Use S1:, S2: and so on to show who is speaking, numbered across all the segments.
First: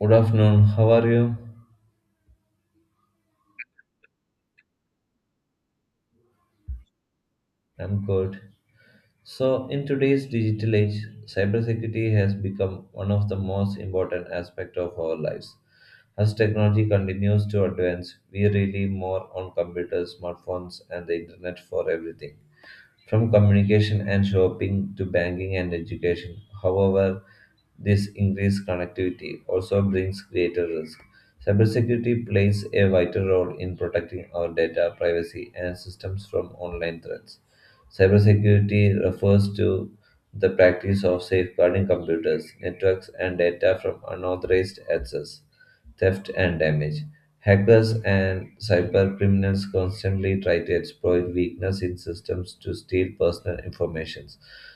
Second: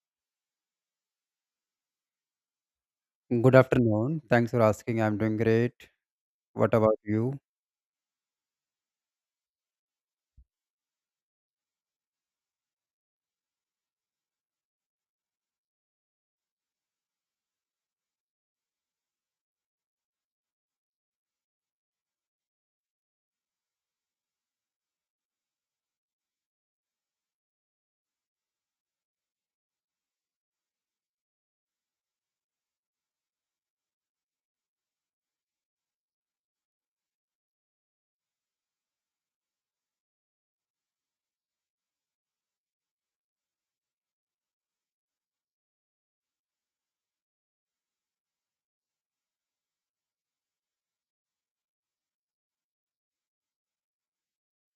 S1: Good afternoon, how are you?
S2: Good afternoon. Thanks for asking. I'm doing great. What about you?
S1: I'm good. So, in today's digital age, cybersecurity has become one of the most important aspects of our lives. As technology continues to advance, we rely more on computers, smartphones, and the internet for everything. From communication and shopping to banking and education. However, this increased connectivity also brings greater risk. Cybersecurity plays a vital role in protecting our data, privacy, and systems from online threats. Cybersecurity refers to the practice of safeguarding computers, networks, and data from unauthorized access, theft, and damage. Hackers and cyber criminals constantly try to exploit weaknesses in systems to steal personal information,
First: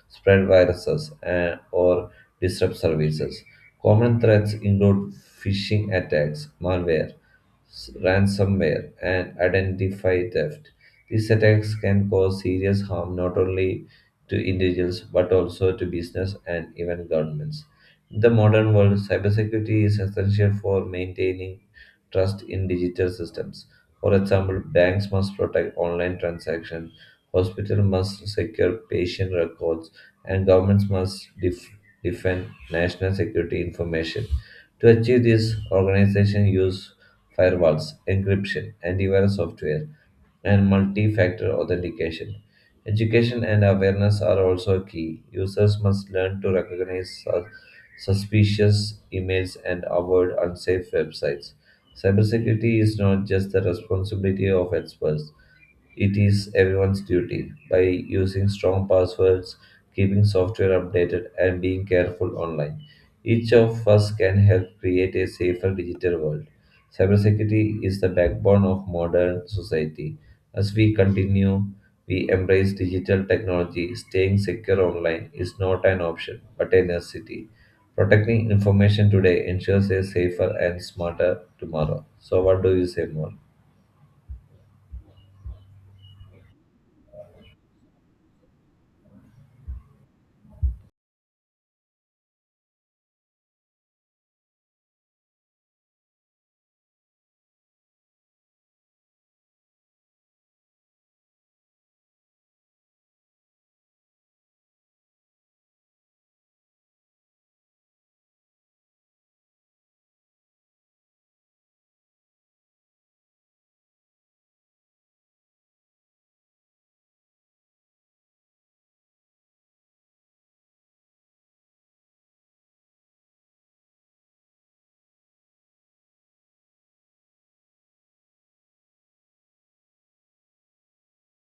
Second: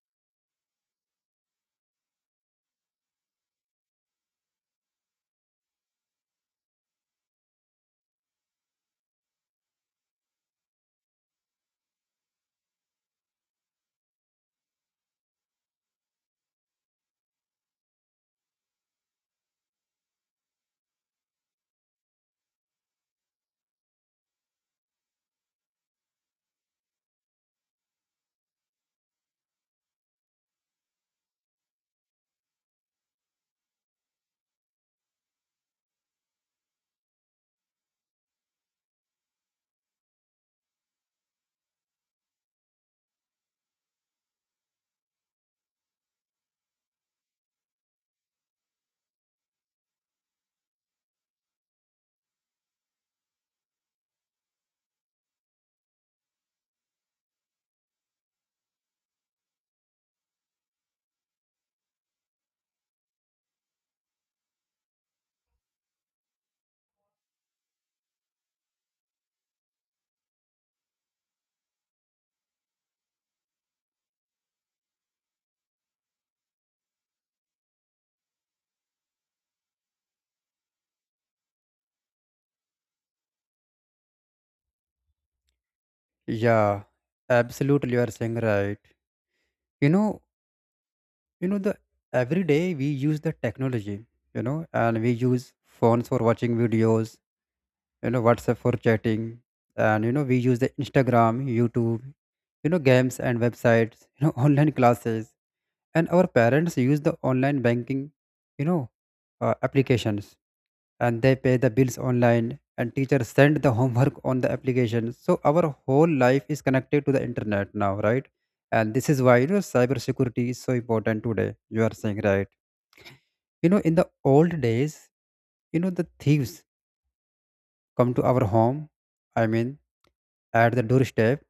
S1: spread viruses, and, or disrupt services. Common threats include phishing attacks, malware, ransomware, and identity theft. These attacks can cause serious harm not only to individuals but also to business and even governments. In the modern world, cybersecurity is essential for maintaining trust in digital systems. For example, banks must protect online transactions, hospitals must secure patient records, and governments must defend national security information. To achieve this, organizations use firewalls, encryption, antivirus software, and multi factor authentication. Education and awareness are also key. Users must learn to recognize suspicious emails and avoid unsafe websites. Cybersecurity is not just the responsibility of experts, it is everyone's duty. By using strong passwords, keeping software updated, and being careful online, each of us can help create a safer digital world. Cybersecurity is the backbone of modern society. As we continue, we embrace digital technology. Staying secure online is not an option, but a necessity. Protecting information today ensures a safer and smarter tomorrow. So, what do you say more?
S2: Yeah, absolutely. You are saying right. You know, the every day we use the technology. And we use phones for watching videos. WhatsApp for chatting, and we use the Instagram, YouTube. Games and websites. Online classes. And our parents use the online banking, you know applications, and they pay the bills online, and teachers send the homework on the application, so our whole life is connected to the internet now, right? And this is why, cybersecurity is so important today. You are saying right. In the old days, the thieves come to our home. I mean, at the doorstep.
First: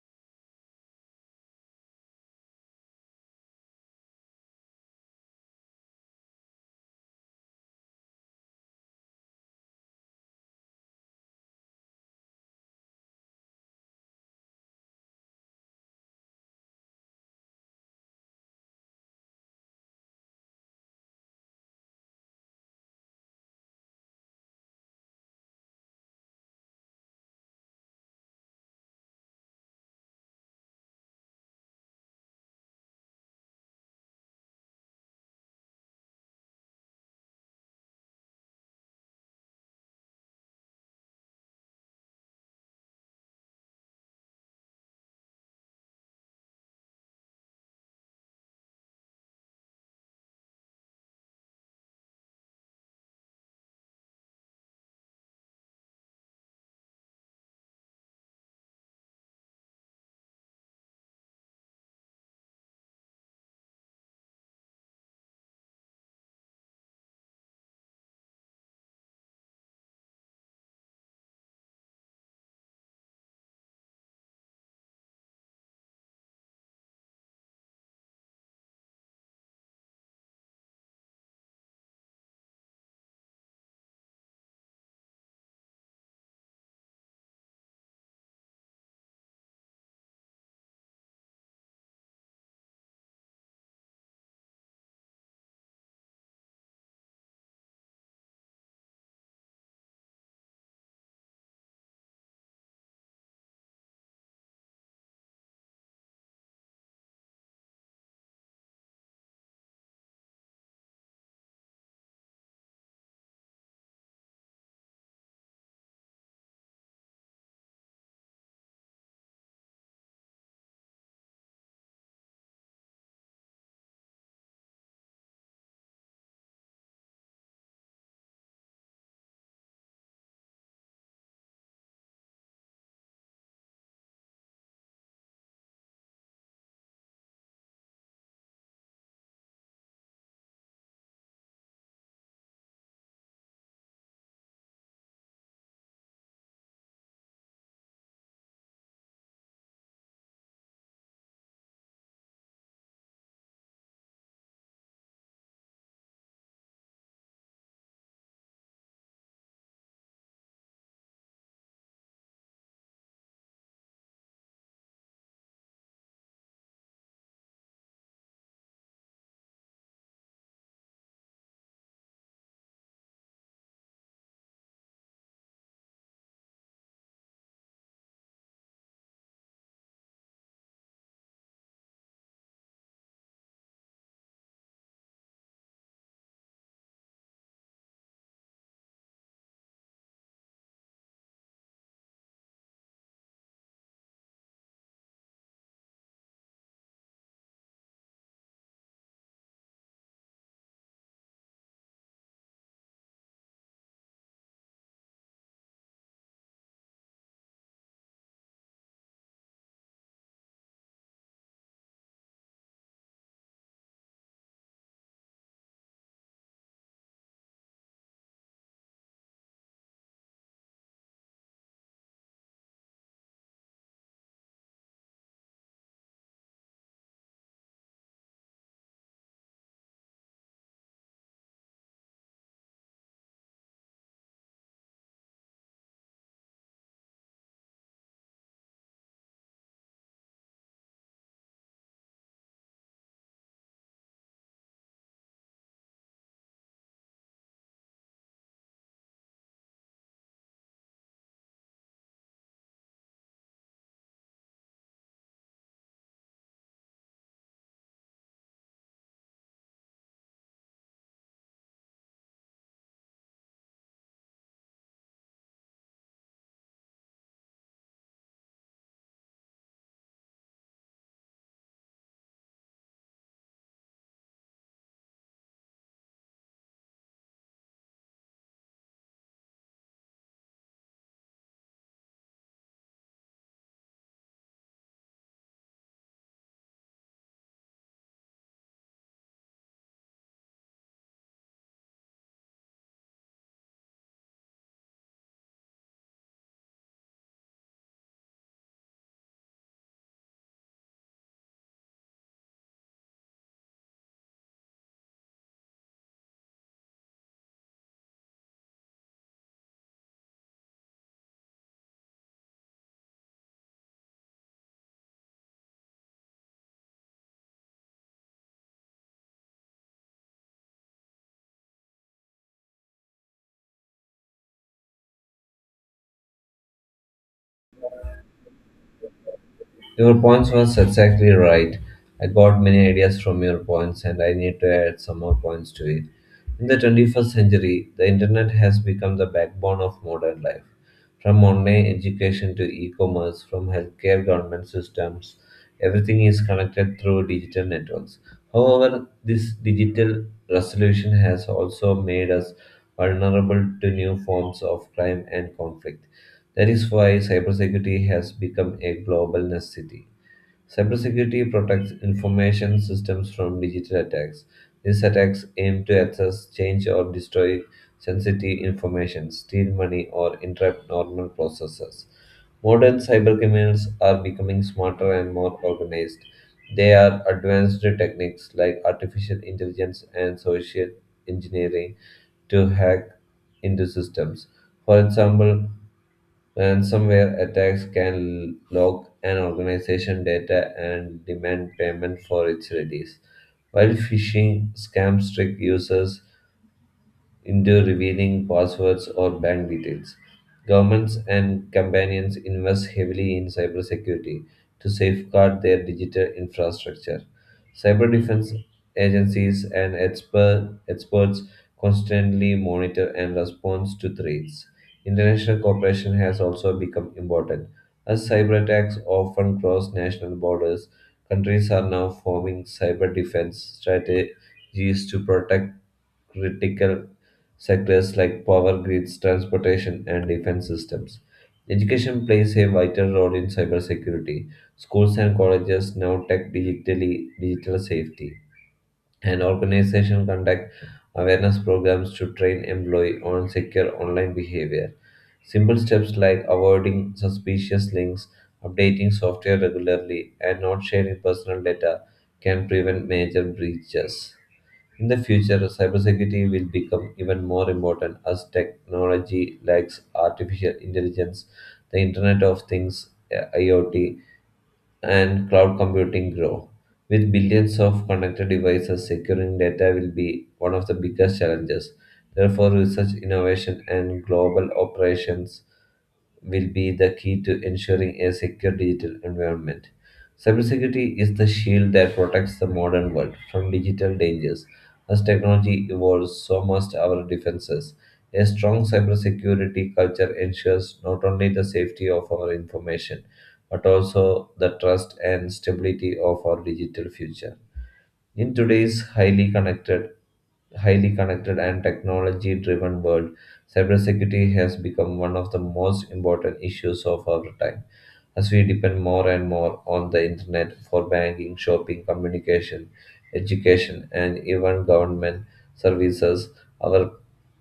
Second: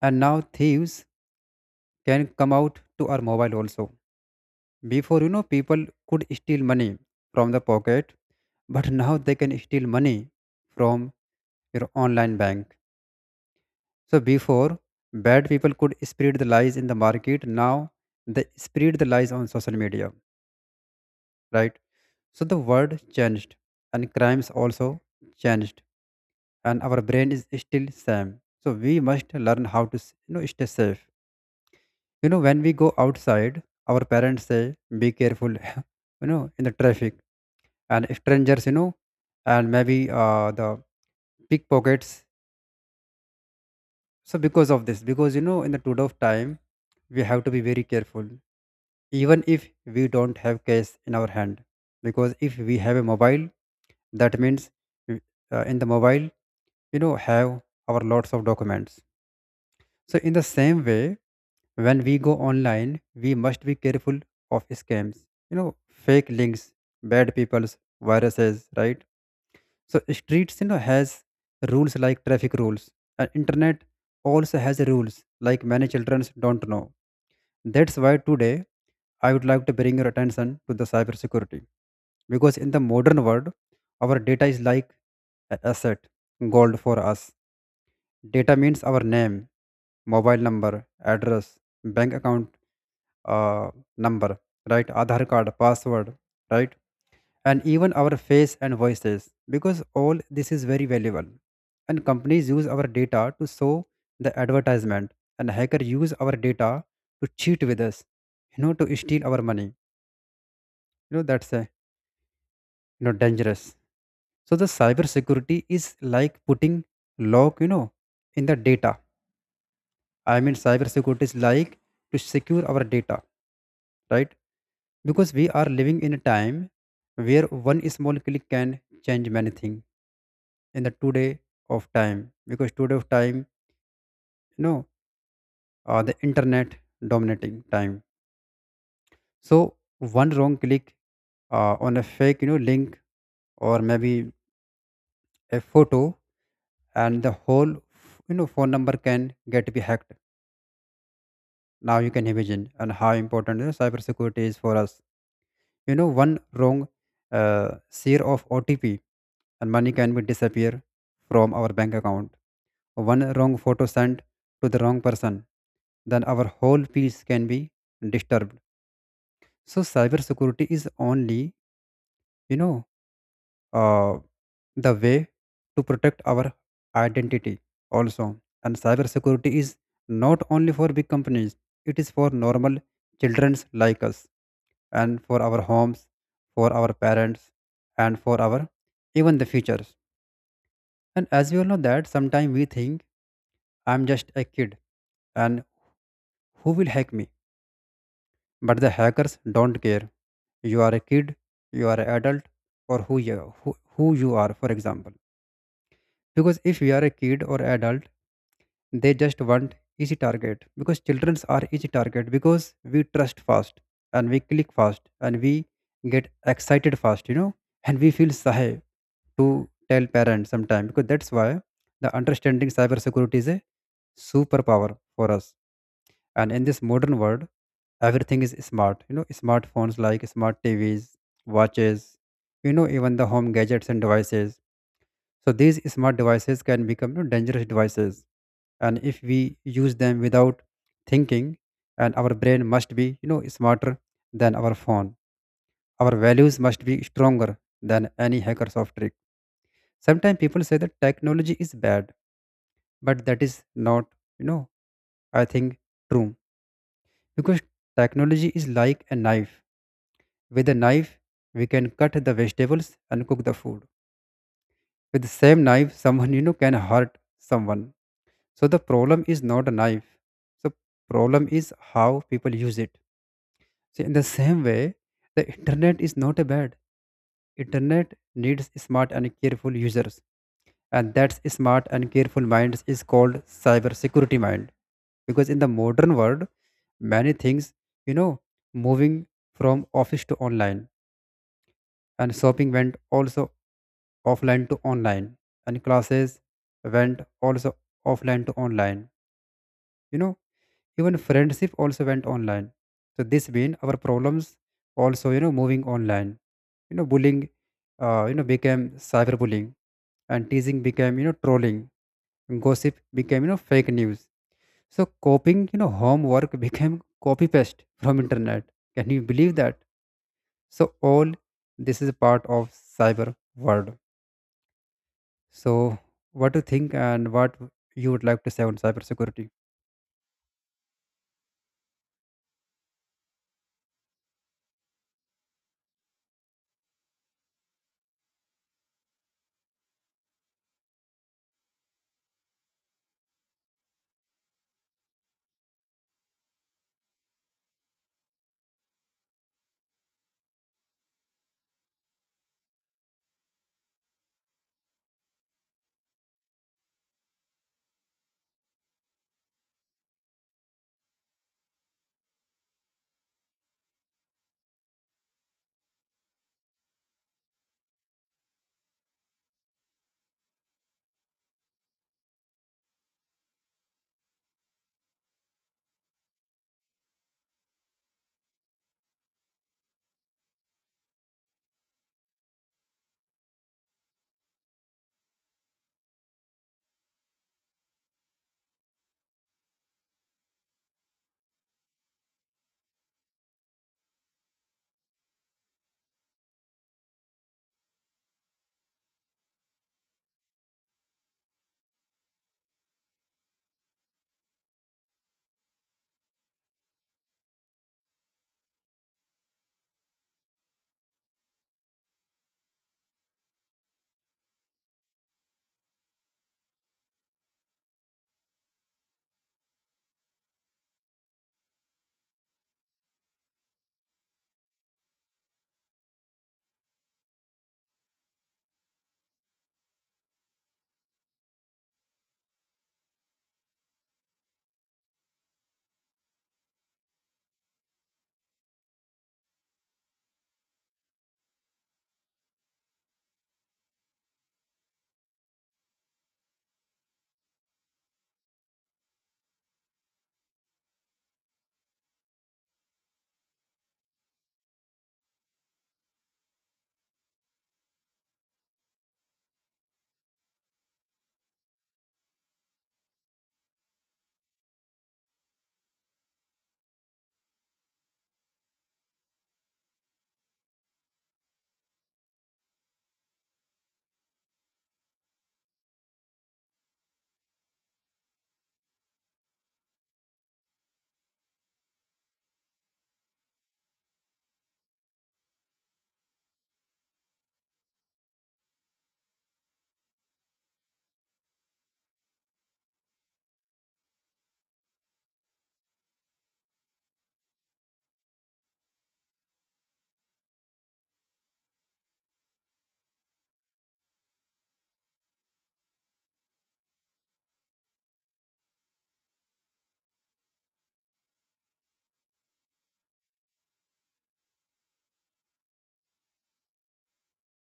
S2: And now thieves can come out to our mobile also. Before, people could steal money from the pocket, but now they can steal money from your online bank. So, before, bad people could spread the lies in the market. Now, they spread the lies on social media, right? So, the world changed and crimes also changed, and our brain is still same. So, we must learn how to, stay safe. When we go outside, our parents say, be careful, in the traffic, and strangers, and maybe the pickpockets. So because of this, because in the today of time, we have to be very careful, even if we don't have cash in our hand, because if we have a mobile, that means we- in the mobile have our lots of documents. So in the same way, when we go online, we must be careful of scams, you know fake links, bad people's viruses, right? So streets, has rules like traffic rules. And internet also has rules like many children don't know. That's why today I would like to bring your attention to the cybersecurity. Because in the modern world, our data is like an asset, gold for us. Data means our name, mobile number, address, bank account uh, number, right? Aadhaar card, password, right? And even our face and voices, because all this is very valuable. And companies use our data to show the advertisement, and hacker use our data to cheat with us, to steal our money. That's a, dangerous. So the cyber security is like putting lock, in the data. I mean, cyber security is like to secure our data, right? Because we are living in a time where one small click can change many things in the today of time. Because today of time, know the internet dominating time. So one wrong click on a fake, link, or maybe a photo, and the whole, phone number can get be hacked. Now you can imagine and how important, cybersecurity is for us. One wrong uh, share of OTP, and money can be disappear from our bank account. One wrong photo sent to the wrong person, then our whole peace can be disturbed. So cybersecurity is only, you know, uh, the way to protect our identity also. And cybersecurity is not only for big companies, it is for normal childrens like us and for our homes, for our parents and for our even the futures. And as we all know that sometimes we think, I'm just a kid and who will hack me? But the hackers don't care. You are a kid, you are an adult, or who you are, for example. Because if you are a kid or adult, they just want easy target. Because childrens are easy target because we trust fast, and we click fast, and we get excited fast, and we feel shy to tell parents sometimes, because that's why the understanding cybersecurity is a superpower for us. And in this modern world, everything is smart, smartphones, like smart TVs, watches, even the home gadgets and devices. So these smart devices can become, dangerous devices, and if we use them without thinking. And our brain must be, smarter than our phone. Our values must be stronger than any hacker soft trick. Sometimes people say that technology is bad, but that is not, you know I think, true. Because technology is like a knife. With a knife, we can cut the vegetables and cook the food. With the same knife, someone, can hurt someone. So the problem is not a knife. So problem is how people use it. So in the same way, the internet is not a bad. Internet needs smart and careful users. And that smart and careful minds is called cybersecurity mind. Because in the modern world, many things, you know, moving from office to online, and shopping went also offline to online, and classes went also offline to online, you know even friendship also went online. So this mean our problems also, moving online. Bullying, became cyberbullying, and teasing became, trolling, and gossip became, fake news. So coping, homework became copy paste from internet. Can you believe that? So all this is a part of cyber world. So, what do you think and what you would like to say on cybersecurity?
S1: Your points was exactly right. I got many ideas from your points and I need to add some more points to it. In the 21st century, the internet has become the backbone of modern life. From online education to e-commerce, from healthcare government systems, everything is connected through digital networks. However, this digital resolution has also made us vulnerable to new forms of crime and conflict. That is why cybersecurity has become a global necessity. Cybersecurity protects information systems from digital attacks. These attacks aim to access, change, or destroy sensitive information, steal money, or interrupt normal processes. Modern cybercriminals are becoming smarter and more organized. They are advanced techniques like artificial intelligence and social engineering to hack into systems. For example, ransomware attacks can log an organization's data and demand payment for its release, while phishing scams trick users into revealing passwords or bank details. Governments and companies invest heavily in cybersecurity to safeguard their digital infrastructure. Cyber defense agencies and experts constantly monitor and respond to threats. International cooperation has also become important. As cyber attacks often cross national borders, countries are now forming cyber defense strategies to protect critical sectors like power grids, transportation, and defense systems. Education plays a vital role in cybersecurity. Schools and colleges now tech digitally digital safety, and organizations conduct awareness programs to train employees on secure online behavior. Simple steps like avoiding suspicious links, updating software regularly, and not sharing personal data can prevent major breaches. In the future, cybersecurity will become even more important as technology like artificial intelligence, the Internet of Things, IoT, and cloud computing grow. With billions of connected devices, securing data will be one of the biggest challenges. Therefore, research, innovation, and global operations will be the key to ensuring a secure digital environment. Cybersecurity is the shield that protects the modern world from digital dangers. As technology evolves, so must our defenses. A strong cybersecurity culture ensures not only the safety of our information, but also the trust and stability of our digital future. In today's highly connected and technology-driven world, cybersecurity has become one of the most important issues of our time. As we depend more and more on the internet for banking, shopping, communication, education, and even government services, our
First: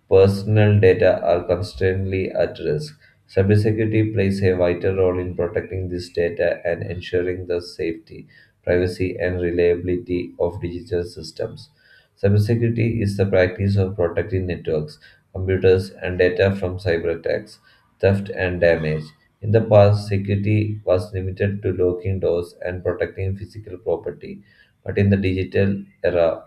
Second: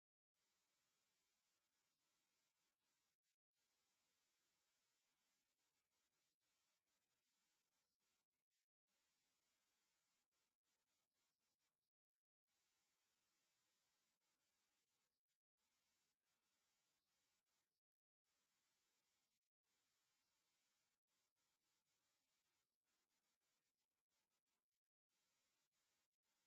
S1: personal data are constantly at risk. Cybersecurity plays a vital role in protecting this data and ensuring the safety, privacy, and reliability of digital systems. Cybersecurity is the practice of protecting networks, computers, and data from cyber attacks, theft, and damage. In the past, security was limited to locking doors and protecting physical property, but in the digital era,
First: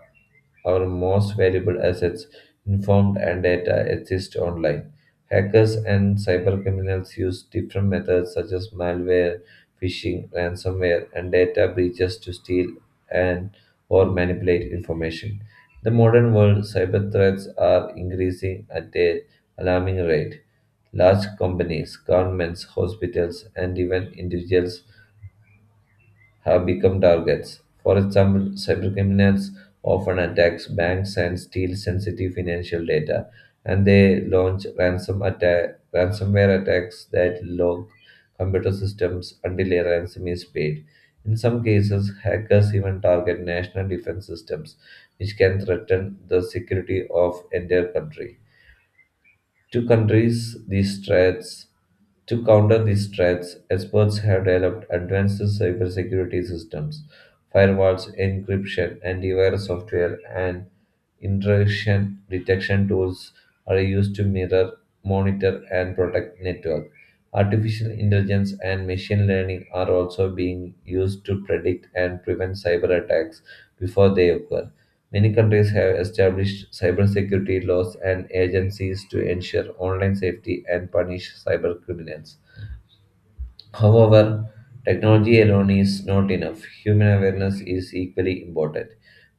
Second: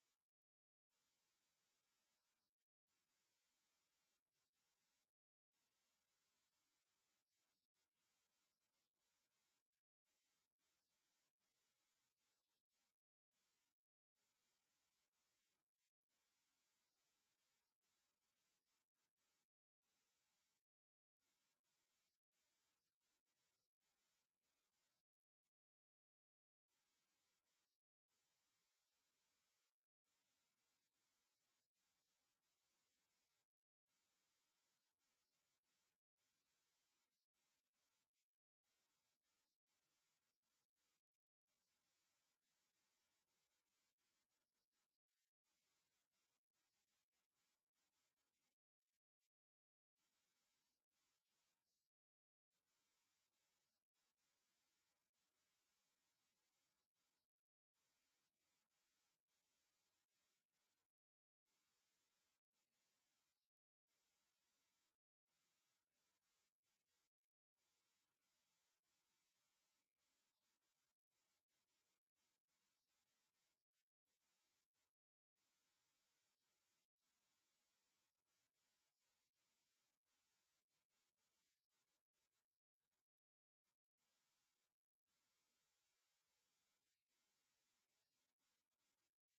S1: our most valuable assets, informed and data, exist online. Hackers and cybercriminals use different methods such as malware, phishing, ransomware, and data breaches to steal and or manipulate information. The modern world, cyber threats are increasing at an alarming rate. Large companies, governments, hospitals, and even individuals have become targets. For example, cybercriminals often attack banks and steal sensitive financial data, and they launch ransomware attacks that lock computer systems until a ransom is paid. In some cases, hackers even target national defense systems, which can threaten the security of entire country. To countries these threats, to counter these threats, experts have developed advanced cybersecurity systems. Firewalls, encryption, antivirus software, and intrusion detection tools are used to monitor, and protect network. Artificial intelligence and machine learning are also being used to predict and prevent cyber attacks before they occur. Many countries have established cybersecurity laws and agencies to ensure online safety and punish cyber criminals. However, technology alone is not enough. Human awareness is equally important.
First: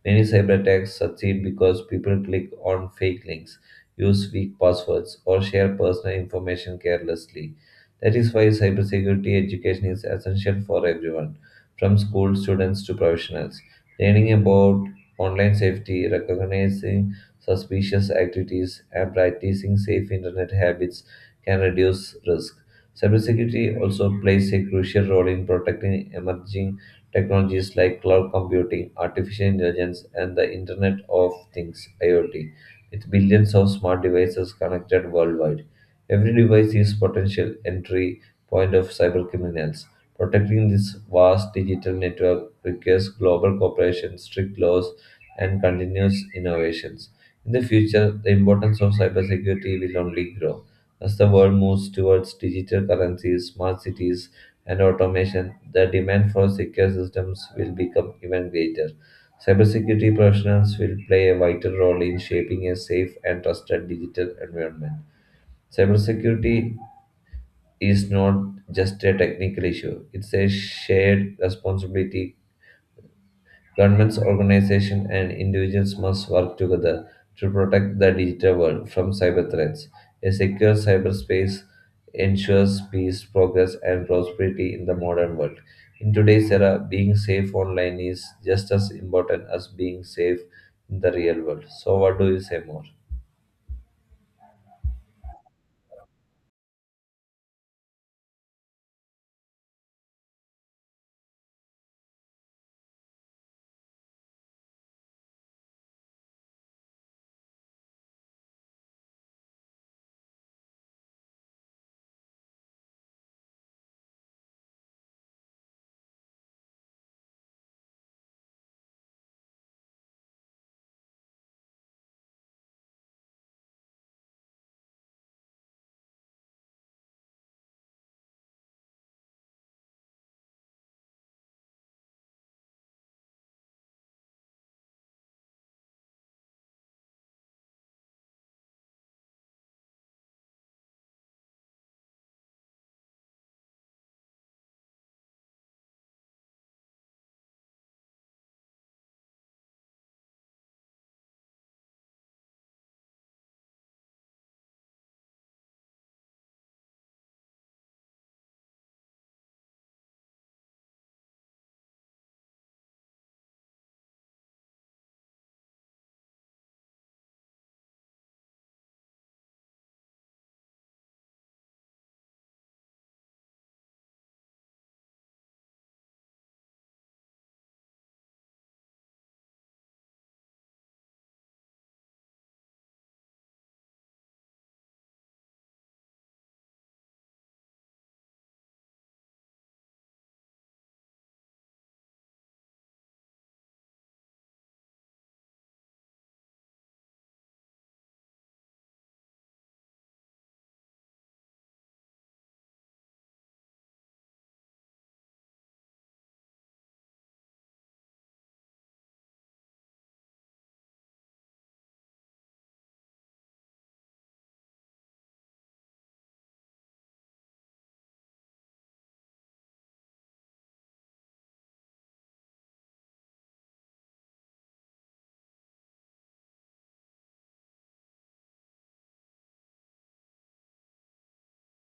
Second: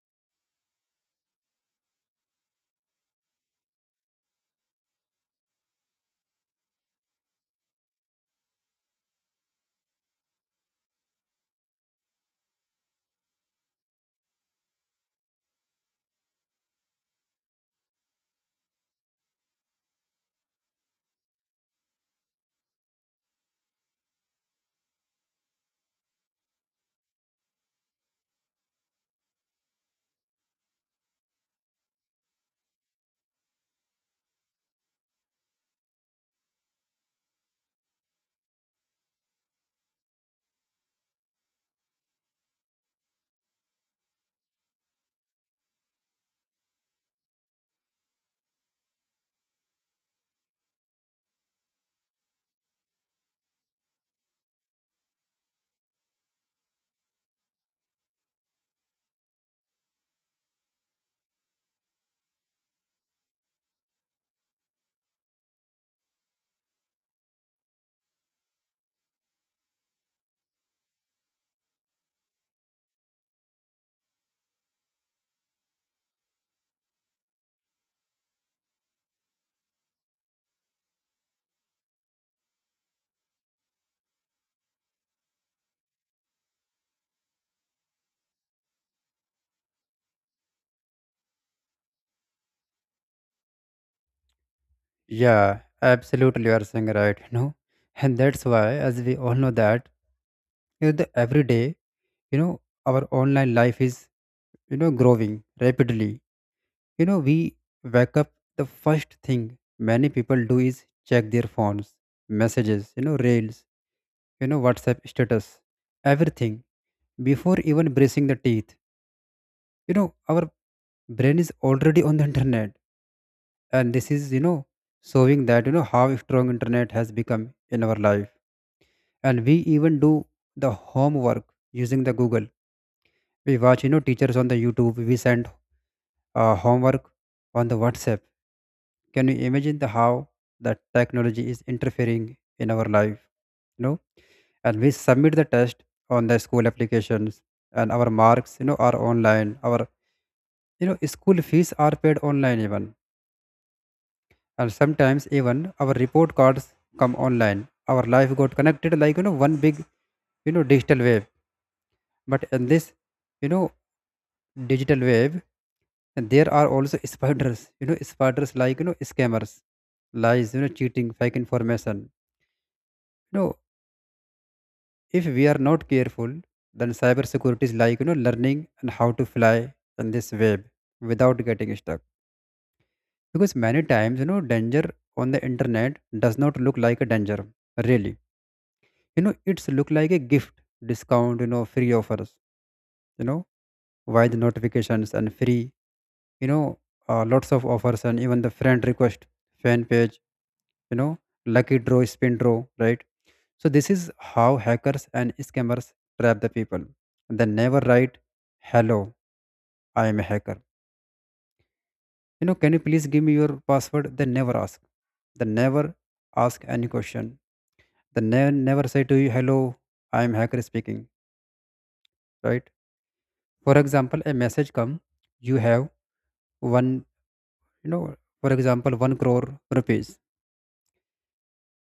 S1: Many cyber attacks succeed because people click on fake links, use weak passwords, or share personal information carelessly. That is why cybersecurity education is essential for everyone, from school students to professionals. Learning about online safety, recognizing suspicious activities, and practicing safe internet habits can reduce risk. Cybersecurity also plays a crucial role in protecting emerging technologies like cloud computing, artificial intelligence, and the Internet of Things (IoT), with billions of smart devices connected worldwide. Every device is potential entry point of cybercriminals. Protecting this vast digital network requires global cooperation, strict laws, and continuous innovations. In the future, the importance of cybersecurity will only grow. As the world moves towards digital currencies, smart cities, and automation, the demand for secure systems will become even greater. Cybersecurity professionals will play a vital role in shaping a safe and trusted digital environment. Cybersecurity is not just a technical issue, it's a shared responsibility. Governments, organizations, and individuals must work together to protect the digital world from cyber threats. A secure cyberspace ensures peace, progress, and prosperity in the modern world. In today's era, being safe online is just as important as being safe in the real world. So, what do you say more?
S2: Yeah, absolutely, you are saying right, and that's why, as we all know that, the every day, you know, our online life is, growing rapidly. We wake up, the first thing many people do is check their phones, messages, rails, WhatsApp status, everything before even brushing the teeth. Our brain is already on the internet, and this is, showing that, how strong internet has become in our life. And we even do the homework using the Google. We watch, teachers on the YouTube. We send homework on the WhatsApp. Can you imagine the how the technology is interfering in our life know and we submit the test on the school applications, and our marks, are online. Our, school fees are paid online even, and sometimes even our report cards come online. Our life got connected like, one big, digital wave. But in this, you know digital wave there are also spiders spiders, like, scammers, lies, cheating, fake information you know if we are not careful, then cyber security is like, learning and how to fly in this web without getting stuck. Because many times, danger on the internet does not look like a danger, really, it's look like a gift, discount, free offers you know why the notifications and free, know lots of offers, and even the friend request, fan page, you know lucky draw, spin draw, right? So this is how hackers and scammers trap the people. They never write, hello, I am a hacker, can you please give me your password. They never ask. They never ask any question. They never say to you, hello, I am hacker speaking, right? For example, a message come, you have one, know for example, 1 crore rupees.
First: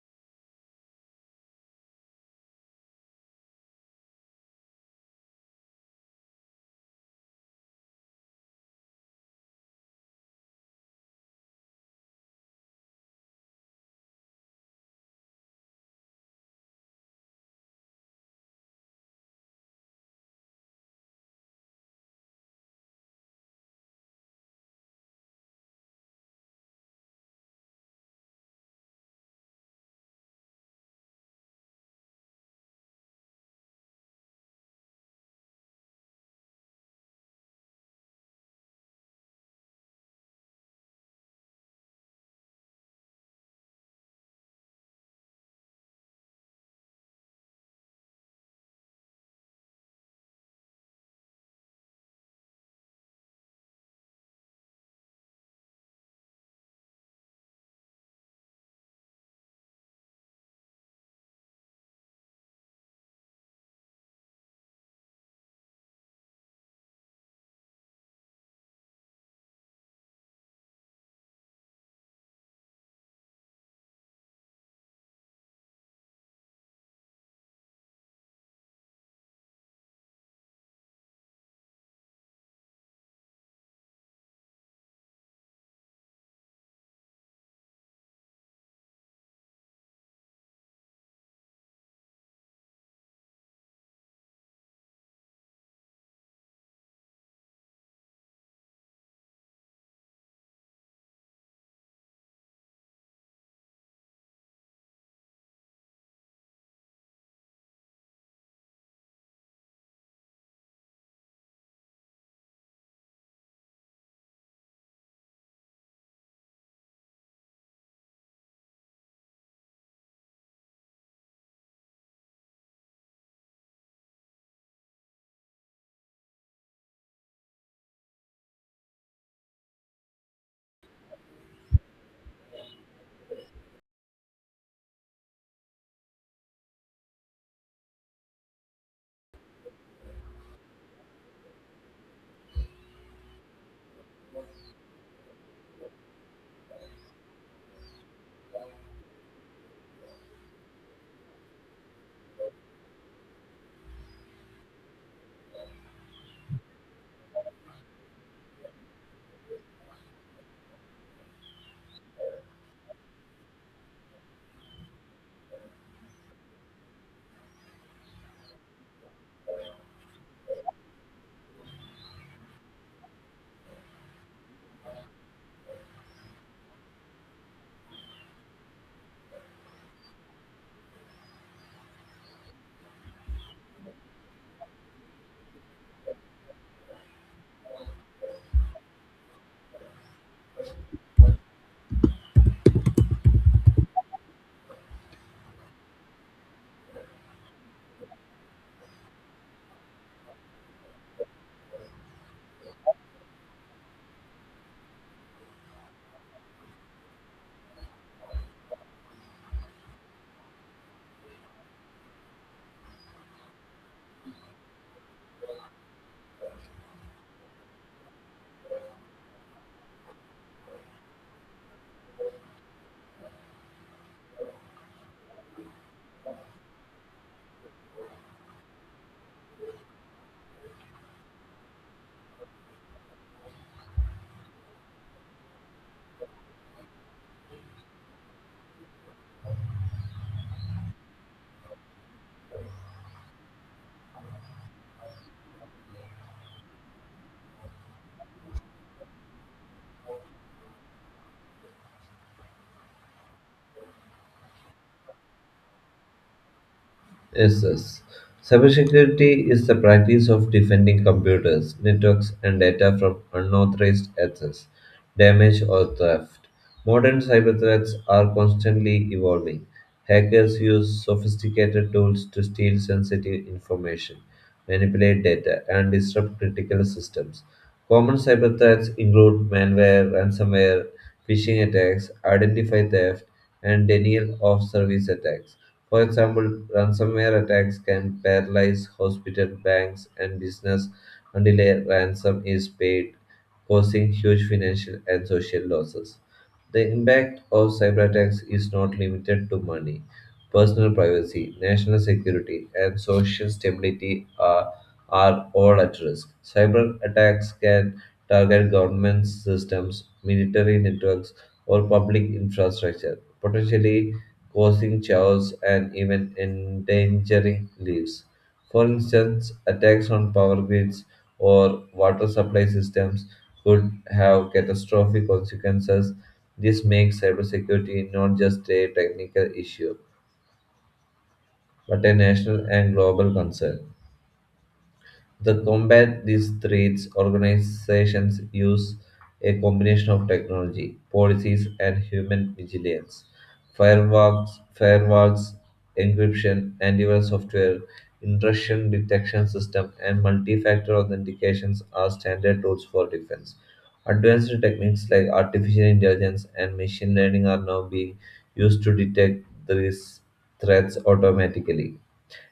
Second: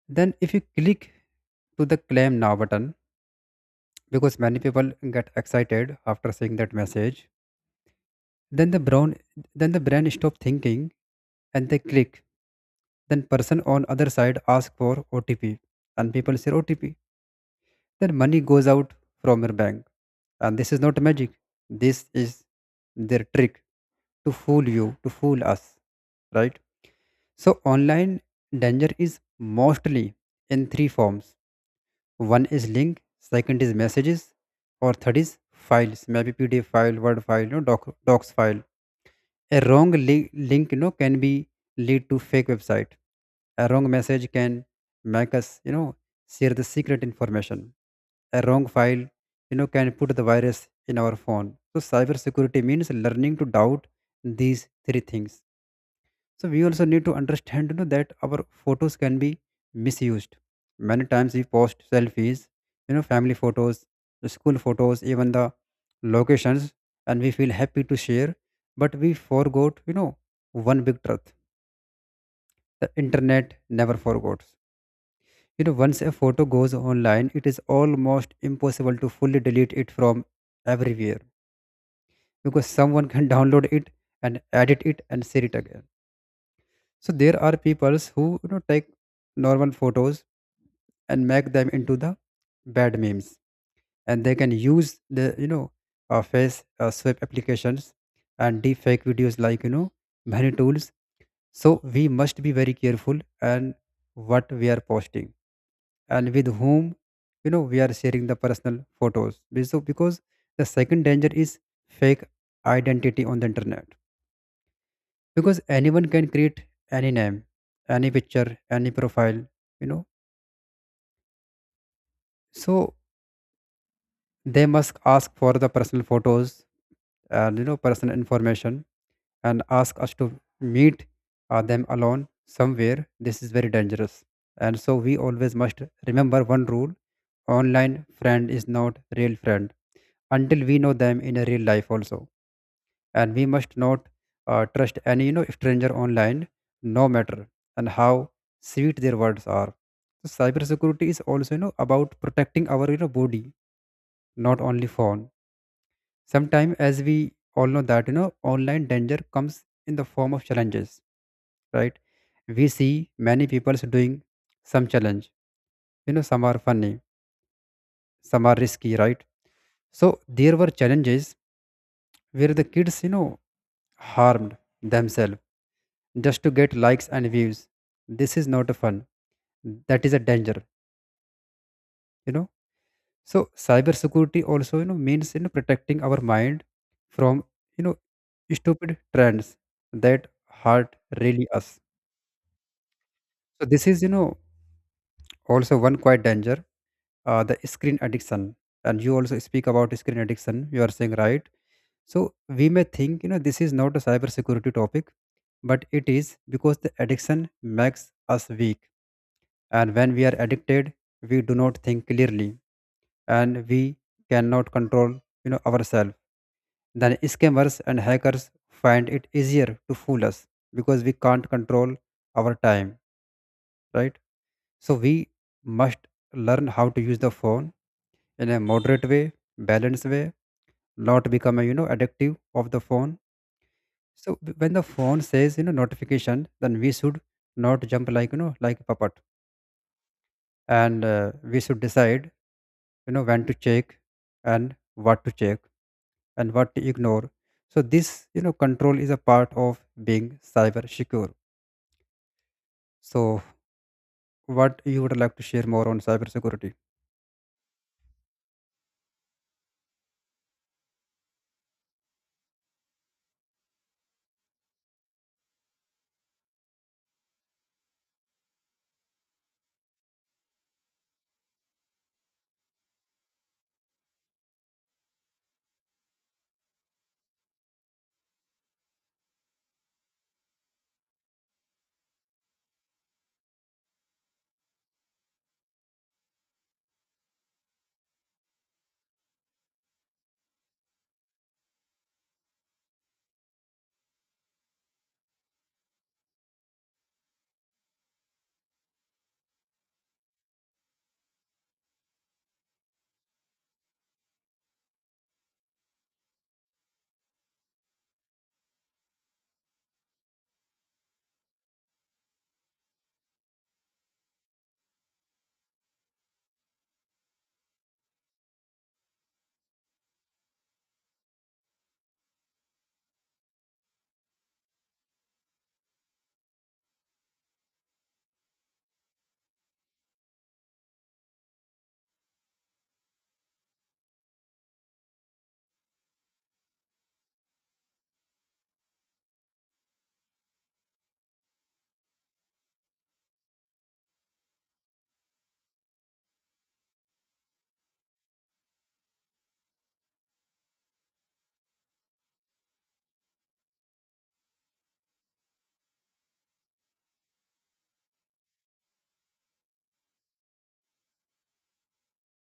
S2: Then if you click to the claim now button, because many people get excited after seeing that message, then the brown then the brain stop thinking and they click. Then person on other side ask for OTP, and people say OTP. Then money goes out from your bank. And this is not magic, this is their trick to fool you, to fool us, right? So, online danger is mostly in three forms. One is link, second is messages, or third is files, maybe PDF file, Word file, doc, docs file. A wrong link, can be lead to fake website. A wrong message can make us, share the secret information. A wrong file, can put the virus in our phone. So, cybersecurity means learning to doubt these three things. So we also need to understand, that our photos can be misused. Many times we post selfies, family photos, the school photos, even the locations, and we feel happy to share. But we forgot, one big truth. The internet never forgets. Once a photo goes online, it is almost impossible to fully delete it from everywhere, because someone can download it and edit it and share it again. So there are peoples who, take normal photos and make them into the bad memes, and they can use the, face swap applications and deep fake videos, like, many tools. So we must be very careful and what we are posting and with whom, we are sharing the personal photos. So because the second danger is fake identity on the internet, because anyone can create any name, any picture, any profile you know so they must ask for the personal photos, and, personal information, and ask us to meet them alone somewhere. This is very dangerous. And so we always must remember one rule. Online friend is not real friend until we know them in a real life also. And we must not trust any, stranger online, no matter and how sweet their words are. So cybersecurity is also, about protecting our, body, not only phone. Sometimes, as we all know that, online danger comes in the form of challenges, right? We see many people doing some challenge, some are funny, some are risky, right? So there were challenges where the kids, harmed themselves just to get likes and views. This is not fun. That is a danger, you know. So cybersecurity also, means, protecting our mind from, you know stupid trends that hurt really us. So this is, also one quite danger, the screen addiction. And you also speak about screen addiction. You are saying right. So we may think, this is not a cybersecurity topic, but it is, because the addiction makes us weak. And when we are addicted, we do not think clearly, and we cannot control, ourselves. Then scammers and hackers find it easier to fool us, because we can't control our time, right? So we must learn how to use the phone in a moderate way, balanced way, not become a, addictive of the phone. So when the phone says, notification, then we should not jump like, like a puppet, and we should decide, when to check and what to check and what to ignore. So this, control is a part of being cyber secure. So what you would like to share more on cyber security?
S1: Yes, yes. Cybersecurity is the practice of defending computers, networks, and data from unauthorized access, damage, or theft. Modern cyber threats are constantly evolving. Hackers use sophisticated tools to steal sensitive information, manipulate data, and disrupt critical systems. Common cyber threats include malware, ransomware, phishing attacks, identity theft, and denial of service attacks. For example, ransomware attacks can paralyze hospitals, banks, and business until a ransom is paid, causing huge financial and social losses. The impact of cyber attacks is not limited to money. Personal privacy, national security, and social stability are all at risk. Cyber attacks can target government systems, military networks, or public infrastructure, potentially causing chaos and even endangering lives. For instance, attacks on power grids or water supply systems could have catastrophic consequences. This makes cybersecurity not just a technical issue, but a national and global concern. To combat these threats, organizations use a combination of technology, policies, and human vigilance. Firewalls, firewalls, encryption, antivirus software, intrusion detection system, and multi-factor authentications are standard tools for defense. Advanced techniques like artificial intelligence and machine learning are now being used to detect these threats automatically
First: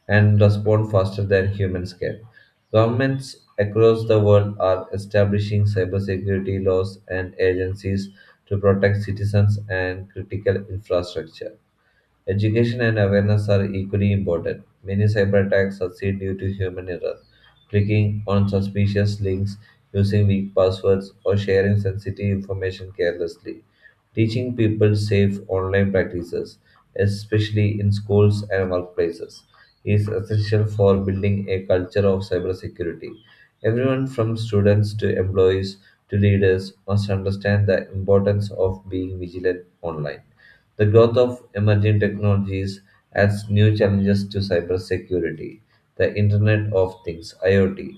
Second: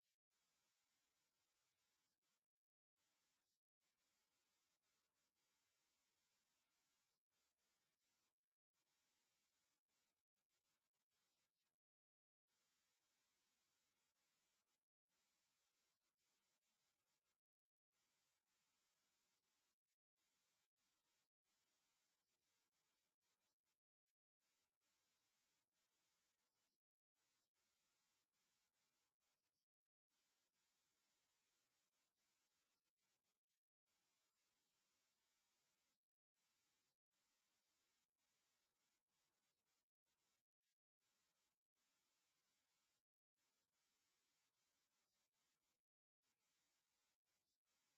S1: and respond faster than humans can. Governments across the world are establishing cybersecurity laws and agencies to protect citizens and critical infrastructure. Education and awareness are equally important. Many cyber attacks succeed due to human error. Clicking on suspicious links, using weak passwords, or sharing sensitive information carelessly. Teaching people safe online practices, especially in schools and workplaces, is essential for building a culture of cybersecurity. Everyone from students to employees to leaders must understand the importance of being vigilant online. The growth of emerging technologies adds new challenges to cybersecurity. The Internet of Things (IoT),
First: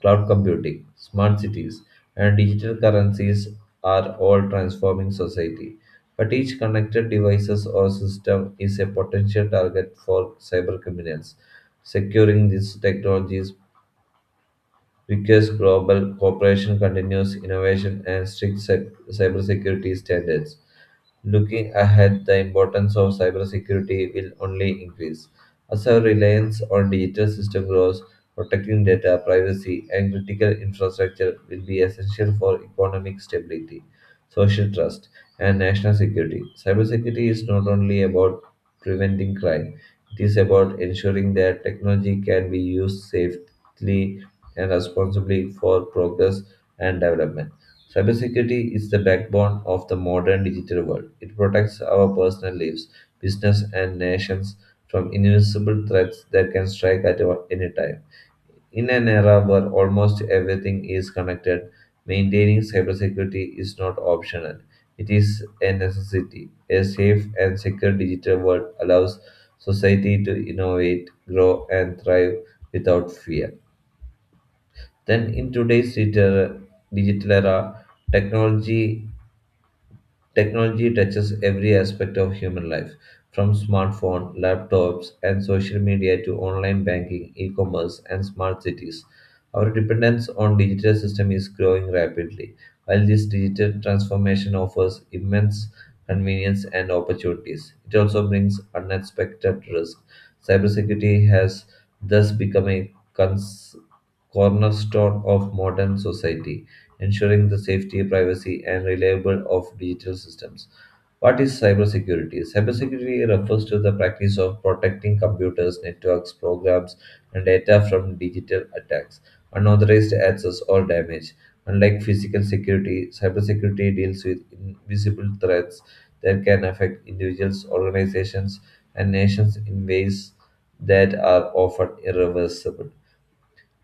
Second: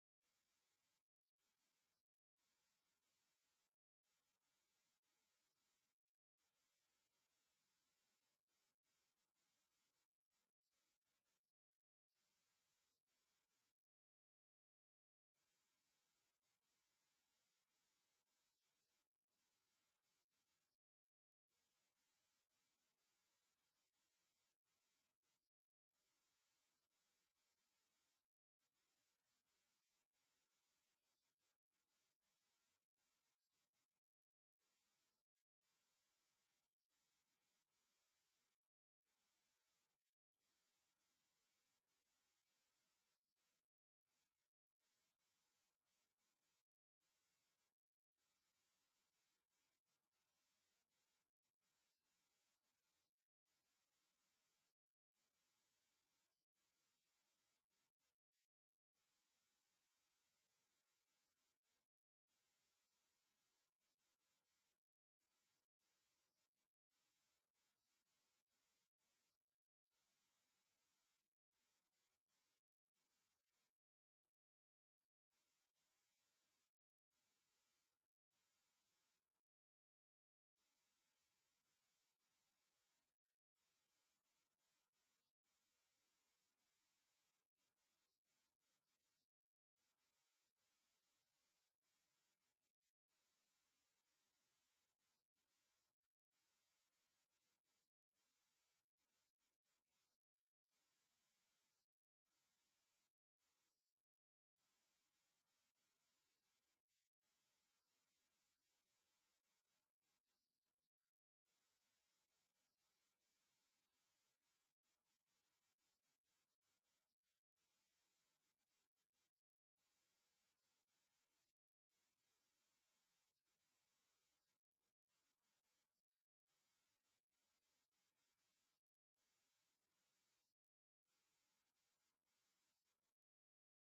S1: cloud computing, smart cities, and digital currencies are all transforming society. But each connected device or system is a potential target for cybercriminals. Securing these technologies requires global cooperation, continuous innovation, and strict cybersecurity standards. Looking ahead, the importance of cybersecurity will only increase. As our reliance on digital system grows, protecting data, privacy, and critical infrastructure will be essential for economic stability, social trust, and national security. Cybersecurity is not only about preventing crime, it is about ensuring that technology can be used safely and responsibly for progress and development. Cybersecurity is the backbone of the modern digital world. It protects our personal lives, business, and nations from invisible threats that can strike at any time. In an era where almost everything is connected, maintaining cybersecurity is not optional. It is a necessity. A safe and secure digital world allows society to innovate, grow, and thrive without fear. Then, in today's digital era, technology Technology touches every aspect of human life, from smartphones, laptops, and social media to online banking, e-commerce, and smart cities. Our dependence on digital system is growing rapidly. While this digital transformation offers immense convenience and opportunities, it also brings unexpected risk. Cybersecurity has thus become a cons- cornerstone of modern society, ensuring the safety, privacy, and reliability of digital systems. What is cybersecurity? Cybersecurity refers to the practice of protecting computers, networks, programs, and data from digital attacks, unauthorized access, or damage. Unlike physical security, cybersecurity deals with invisible threats that can affect individuals, organizations, and nations in ways that are often irreversible.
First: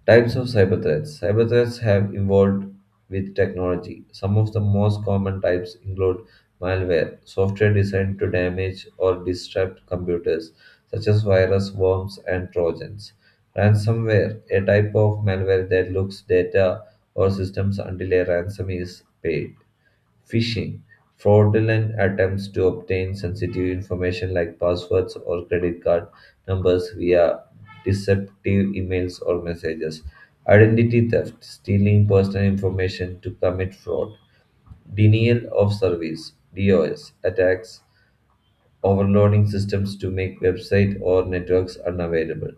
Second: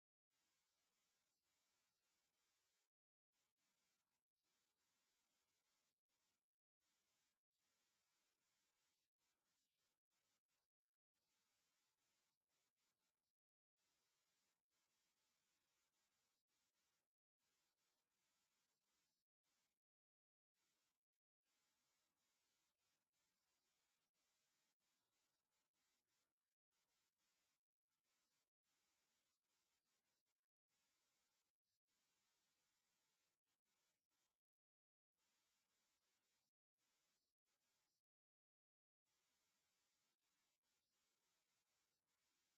S1: Types of cyber threats. Cyber threats have evolved with technology. Some of the most common types include malware, software designed to damage or disrupt computers, such as virus, worms, and trojans. Ransomware, a type of malware that looks data or systems until a ransom is paid. Phishing, fraudulent attempts to obtain sensitive information like passwords or credit card numbers via deceptive emails or messages. Identity theft, stealing personal information to commit fraud. Denial of service, DOS, attacks, overloading systems to make website or networks unavailable.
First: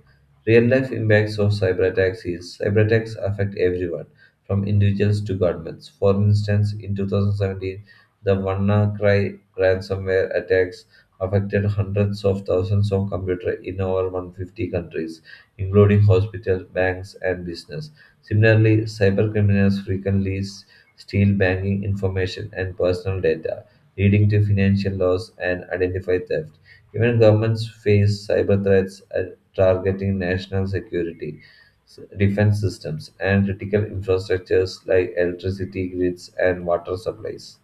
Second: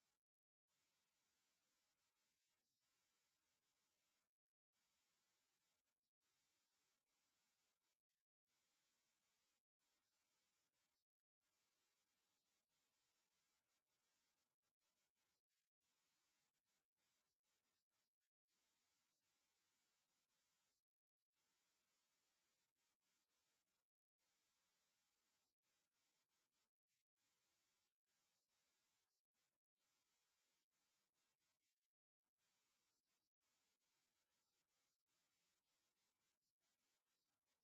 S1: Real life impacts of cyber attacks is cyber attacks affect everyone, from individuals to governments. For instance, in 2017, the WannaCry ransomware attacks affected hundreds of thousands of computers in over 150 countries, including hospitals, banks, and business. Similarly, cyber criminals frequently steal banking information and personal data, leading to financial loss and identity theft. Even governments face cyber threats at targeting national security, defense systems, and critical infrastructures like electricity grids and water supplies.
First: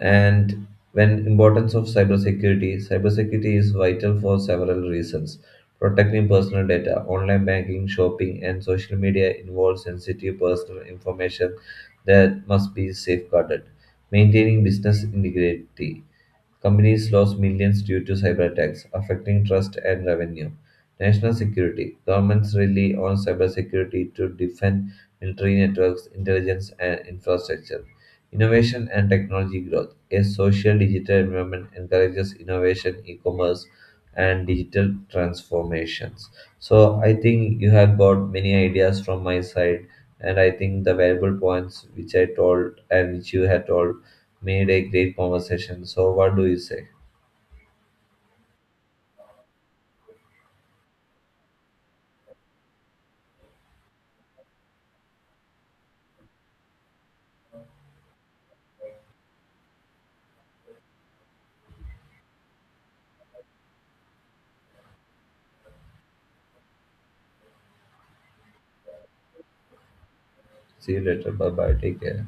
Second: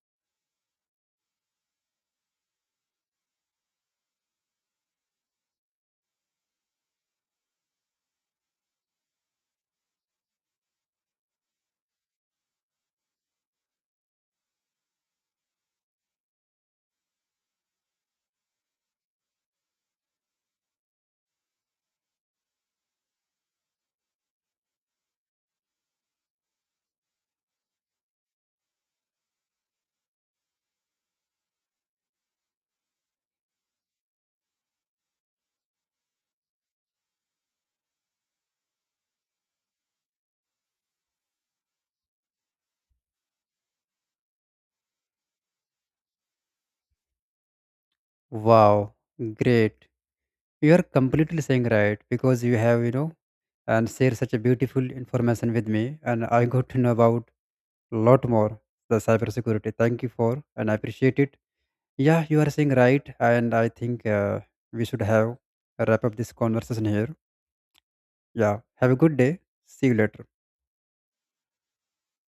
S1: And when importance of cybersecurity, cybersecurity is vital for several reasons. Protecting personal data, online banking, shopping, and social media involve sensitive personal information that must be safeguarded. Maintaining business integrity. Companies lost millions due to cyber attacks, affecting trust and revenue. National security. Governments rely on cybersecurity to defend military networks, intelligence, and infrastructure. Innovation and technology growth. A social digital environment encourages innovation, e commerce, and digital transformations. So, I think you have got many ideas from my side, and I think the valuable points which I told and which you had told made a great conversation. So, what do you say?
S2: Wow, great, you are completely saying right, because you have, and share such a beautiful information with me. And I got to know about a lot more the cyber security. Thank you for, and I appreciate it. Yeah, you are saying right, and I think, we should have wrap up this conversation here. Yeah. Have a good day. See you later.
S1: See you later. Bye bye. Take care.